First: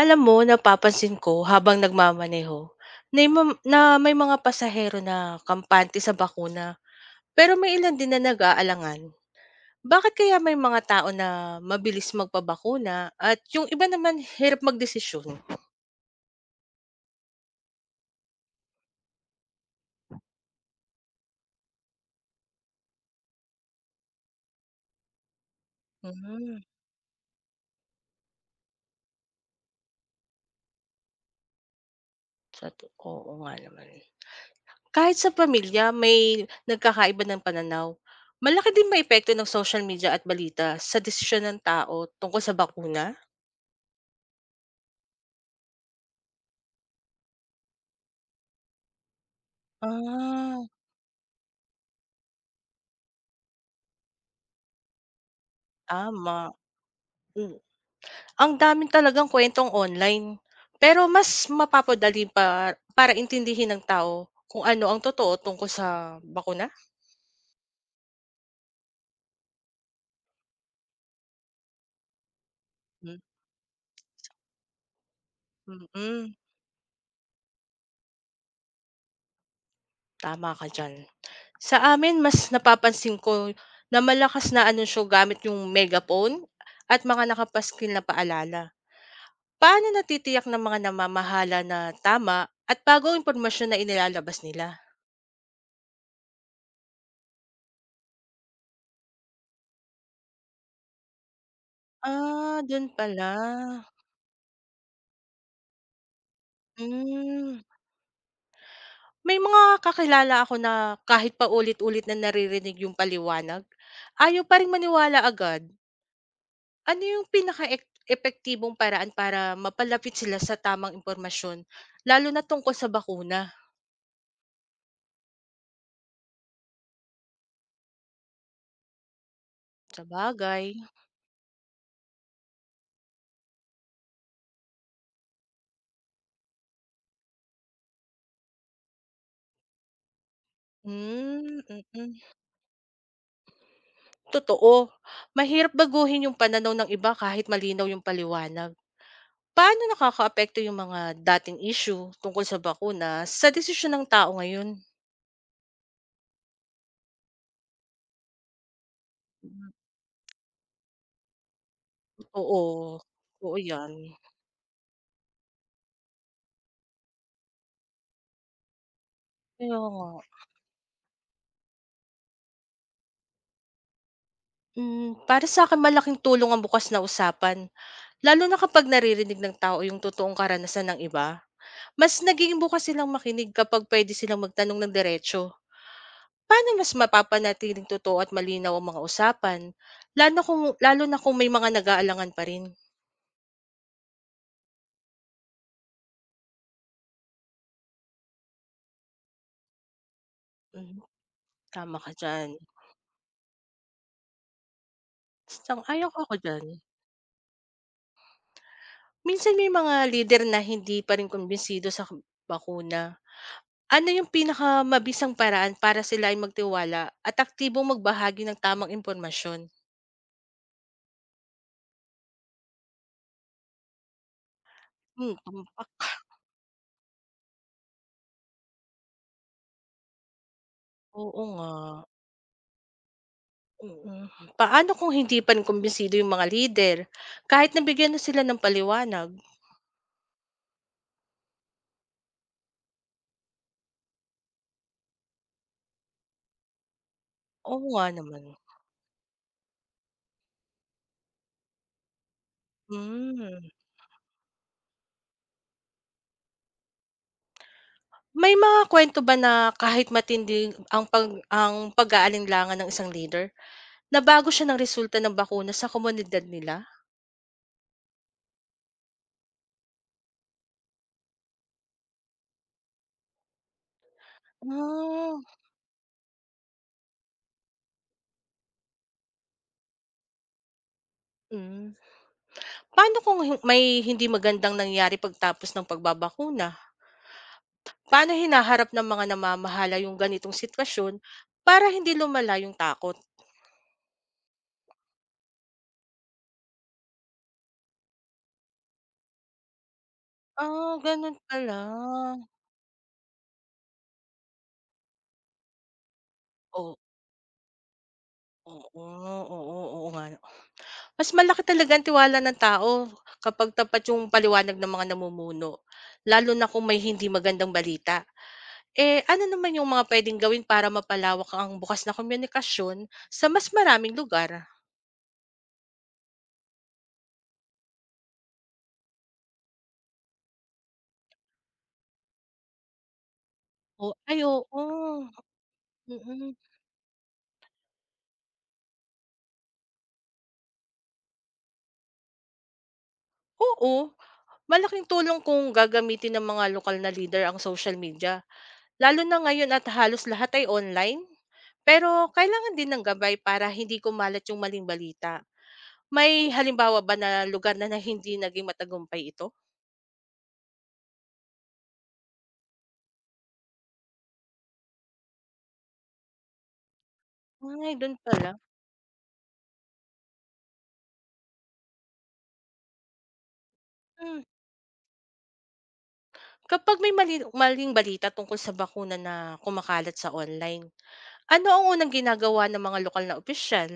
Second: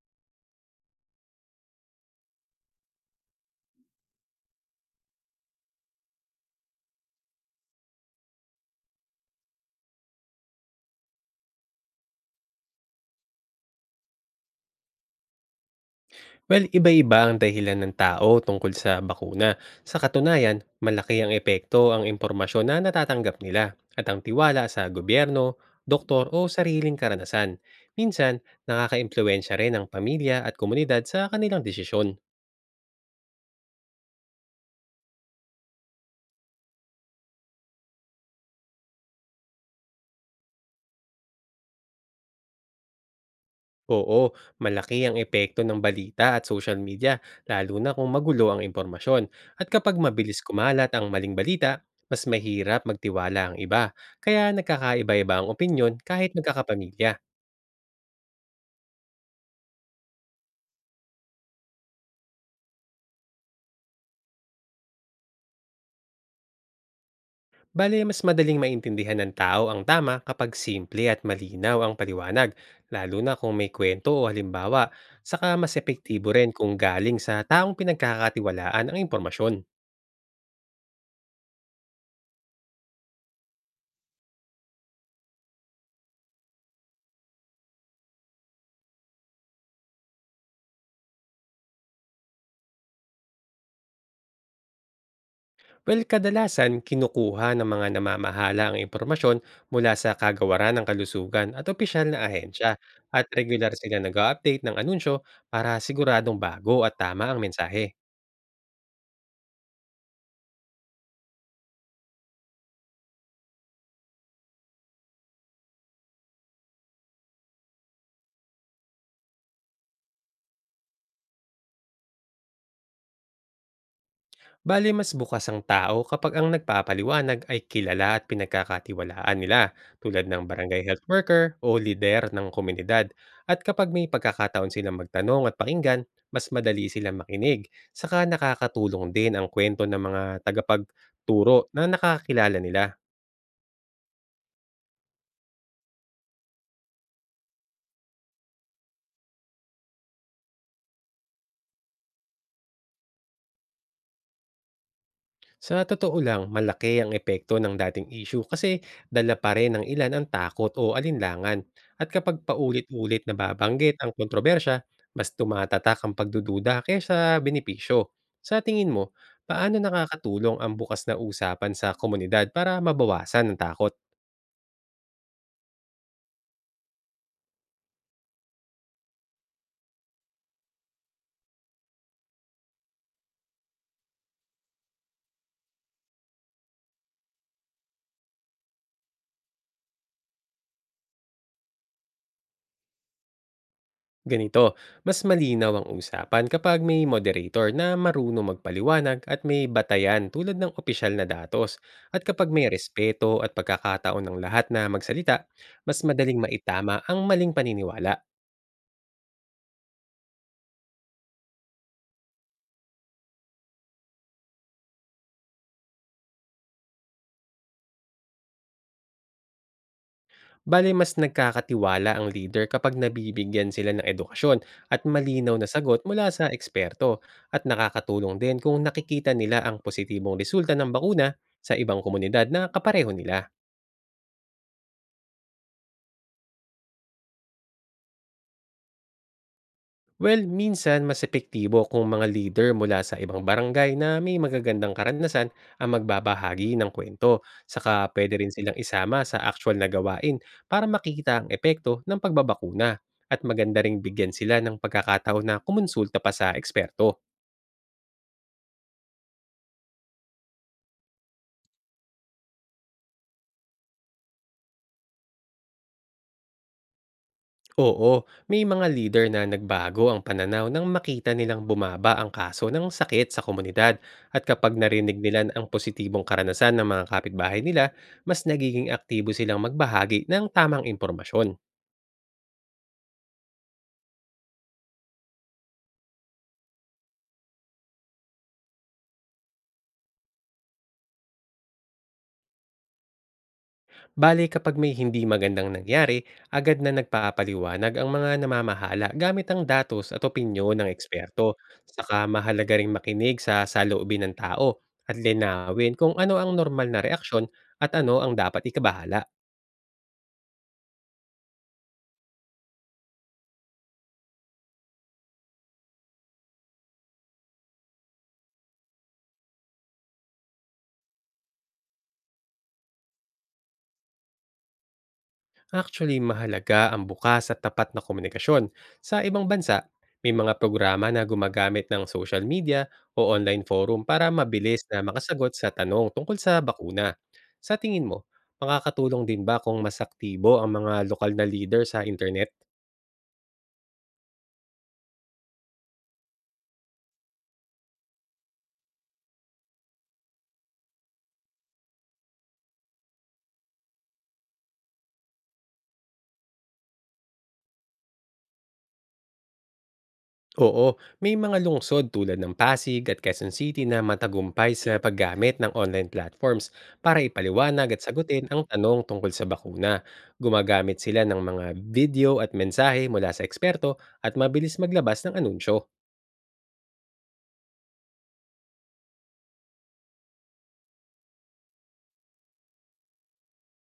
Alam mo, napapansin ko habang nagmamaneho na yung mam na may mga pasahero na kampante sa bakuna, pero may ilan din na nag-aalangan. Bakit kaya may mga tao na mabilis magpabakuna at yung iba naman hirap magdesisyon? Well, iba-iba ang dahilan ng tao tungkol sa bakuna. Sa katunayan, malaki ang epekto ang impormasyon na natatanggap nila at ang tiwala sa gobyerno, doktor o Hmm, sariling karanasan. Minsan, nakakaimpluwensya rin ang pamilya at komunidad sa kanilang desisyon. sa tu oo nga naman. Kahit sa pamilya may nagkakaiba ng pananaw, malaki din may epekto ng social media at balita sa desisyon ng tao tungkol sa bakuna? Oo, malaki ang epekto ng balita at social media, lalo na kung magulo ang impormasyon. At kapag mabilis Ah, kumalat ang maling balita, mas mahirap magtiwala ang iba. Kaya nagkakaiba-iba ang opinyon kahit tama, magkakapamilya. mm. Ang daming talagang kwentong online, pero mas mapapadali pa para intindihin ng tao kung ano ang totoo tungkol sa bakuna? Bale, mas madaling maintindihan ng tao ang tama kapag simple at malinaw ang paliwanag, Hmm, lalo na kung may kwento o halimbawa, saka mas mm, epektibo mm-mm, rin kung galing sa taong pinagkakatiwalaan ang impormasyon. tama ka diyan. Sa amin mas napapansin ko na malakas na anunsyo gamit yung megaphone at mga nakapaskil na paalala. Paano natitiyak ng mga namamahala na tama at bago ang impormasyon na inilalabas nila? Well, kadalasan kinukuha ng mga namamahala ang impormasyon mula sa kagawaran ng kalusugan at opisyal na Ah, ahensya, dun at pala. regular sila nag-update ng anunsyo para siguradong bago at tama ang Hmm. mensahe. May mga kakilala ako na kahit pa ulit ulit na naririnig yung paliwanag, ayaw pa ring maniwala agad. Ano yung pinaka-epektibong paraan para mapalapit sila sa tamang impormasyon, lalo na tungkol sa bakuna? Bali mas bukas ang tao kapag ang nagpapaliwanag ay kilala at pinagkakatiwalaan nila, Sa tulad ng Sabagay. barangay health worker o lider ng komunidad. At kapag may pagkakataon silang magtanong at pakinggan, mas madali silang makinig. Saka nakakatulong din ang kwento ng mga Hmm, tagapagturo mm, na mm. nakakilala nila. Totoo. Mahirap baguhin yung pananaw ng iba kahit malinaw yung paliwanag. Paano nakakaapekto yung mga dating issue tungkol sa bakuna sa desisyon ng tao ngayon? Sa totoo lang, malaki ang epekto ng dating issue, kasi dala pa rin ng ilan ang takot o alinlangan. At kapag Oo. paulit-ulit na Oo yan. babanggit ang kontrobersya, mas tumatatak ang pagdududa kaysa benepisyo. Sa tingin mo, paano Kaya nga. nakakatulong ang bukas na usapan sa komunidad para mabawasan ang takot? Hmm, para sa akin malaking tulong ang bukas na usapan, lalo na kapag naririnig ng tao yung totoong karanasan ng iba. Mas naging bukas silang makinig kapag puwede silang magtanong ng diretso. Paano mas mapapanatiling totoo at malinaw ang mga usapan, lalo na kung may mga nag-aalangan pa rin? Ganito, mas malinaw ang usapan kapag may moderator na marunong magpaliwanag at may batayan tulad ng Mhm, opisyal na datos. tama ka At kapag diyan. may respeto at pagkakataon ng lahat na magsalita, mas Sang-ayon ako madaling diyan. maitama ang maling paniniwala. Minsan may mga lider na hindi pa rin kumbinsido sa bakuna. Ano yung pinakamabisang paraan para sila ay magtiwala at aktibong magbahagi ng tamang impormasyon? Bale, mas nagkakatiwala ang leader kapag nabibigyan sila ng edukasyon at Hmm, malinaw na sagot tumpak. mula sa eksperto, at nakakatulong din kung nakikita nila ang positibong resulta ng bakuna Oo nga, sa ibang komunidad na kapareho nila. mm. Paano kung hindi pa kumbinsido yung mga lider, kahit nabigyan na sila ng paliwanag? Well, minsan mas epektibo kung mga leader mula sa ibang barangay na may magagandang karanasan ang magbabahagi ng kwento. Oo Saka nga pwede naman, rin silang isama sa actual na gawain para makita ang epekto ng pagbabakuna, at hmm. maganda ring bigyan sila ng pagkakataon na kumonsulta pa sa eksperto. May mga kwento ba na kahit matindi ang pag-aalinlangan ng isang lider, nabago siya ng resulta ng bakuna sa komunidad nila? Oo, may mga leader na nagbago ang pananaw nang makita nilang bumaba ang kaso ng sakit sa komunidad, at kapag narinig nila Ah, ang positibong karanasan ng mga kapitbahay nila, mas nagiging aktibo silang magbahagi ng tamang impormasyon. hmm. Paano kung may hindi magandang nangyari pagtapos ng pagbabakuna? Paano hinaharap ng mga namamahala yung ganitong sitwasyon para hindi lumala yung takot? Bali kapag may hindi magandang nangyari, agad na nagpapaliwanag ang mga namamahala gamit ang datos at opinyon ng Ah, ganun eksperto. pala. Saka mahalaga ring makinig sa saloobin ng tao at linawin kung ano ang normal Oo, na reaksyon at ano ang dapat oo, ikabahala. oo, oo oo nga 'no. Mas malaki talaga ang tiwala ng tao kapag tapat yung paliwanag ng mga namumuno, lalo na kung may hindi magandang balita. Eh, ano naman yung mga pwedeng gawin para mapalawak ang bukas na komunikasyon sa mas maraming lugar? Actually, mahalaga ang bukas at tapat na komunikasyon. Sa ibang bansa, may mga programa na gumagamit ng social media o online forum O para ay mabilis na oo, makasagot sa tanong tungkol sa mm. bakuna. Sa tingin mo, makakatulong din ba kung mas aktibo ang mga lokal na leader sa internet? Oo, malaking tulong kung gagamitin ng mga lokal na leader ang social media, lalo na ngayon at halos lahat ay online. Pero kailangan din ng gabay para hindi kumalat yung maling balita. May halimbawa ba na lugar na, na hindi naging matagumpay ito? Oo, may mga lungsod tulad ng Pasig at Quezon City na matagumpay sa paggamit ng online platforms para ipaliwanag Ay, at doon sagutin pala. ang tanong tungkol sa bakuna. Gumagamit sila ng mga video at mensahe mula sa eksperto at Hmm. mabilis maglabas ng anunsyo. Kapag may maling balita tungkol sa bakuna na kumakalat sa online, ano ang unang ginagawa ng mga lokal na opisyal?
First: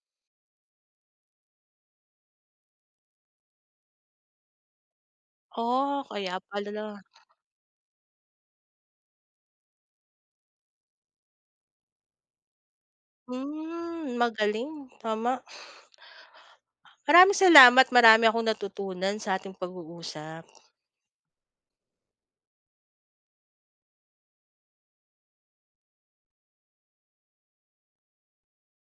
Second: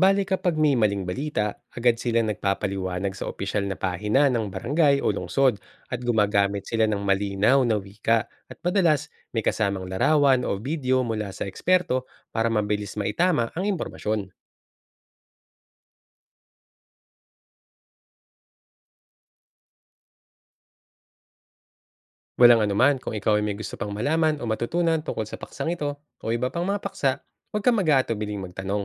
Bali kapag may maling balita, agad sila nagpapaliwanag sa opisyal na pahina ng barangay o lungsod, at Oh, kaya gumagamit sila pala. ng malinaw na wika at madalas may kasamang larawan o video mula sa eksperto para mabilis maitama ang Hmm, impormasyon. magaling. Tama. Maraming salamat, marami akong natutunan sa ating pag-uusap. Walang anuman, kung ikaw ay may gusto pang malaman o matutunan tungkol sa paksang ito o iba pang mga paksa, huwag kang mag-aatubiling magtanong.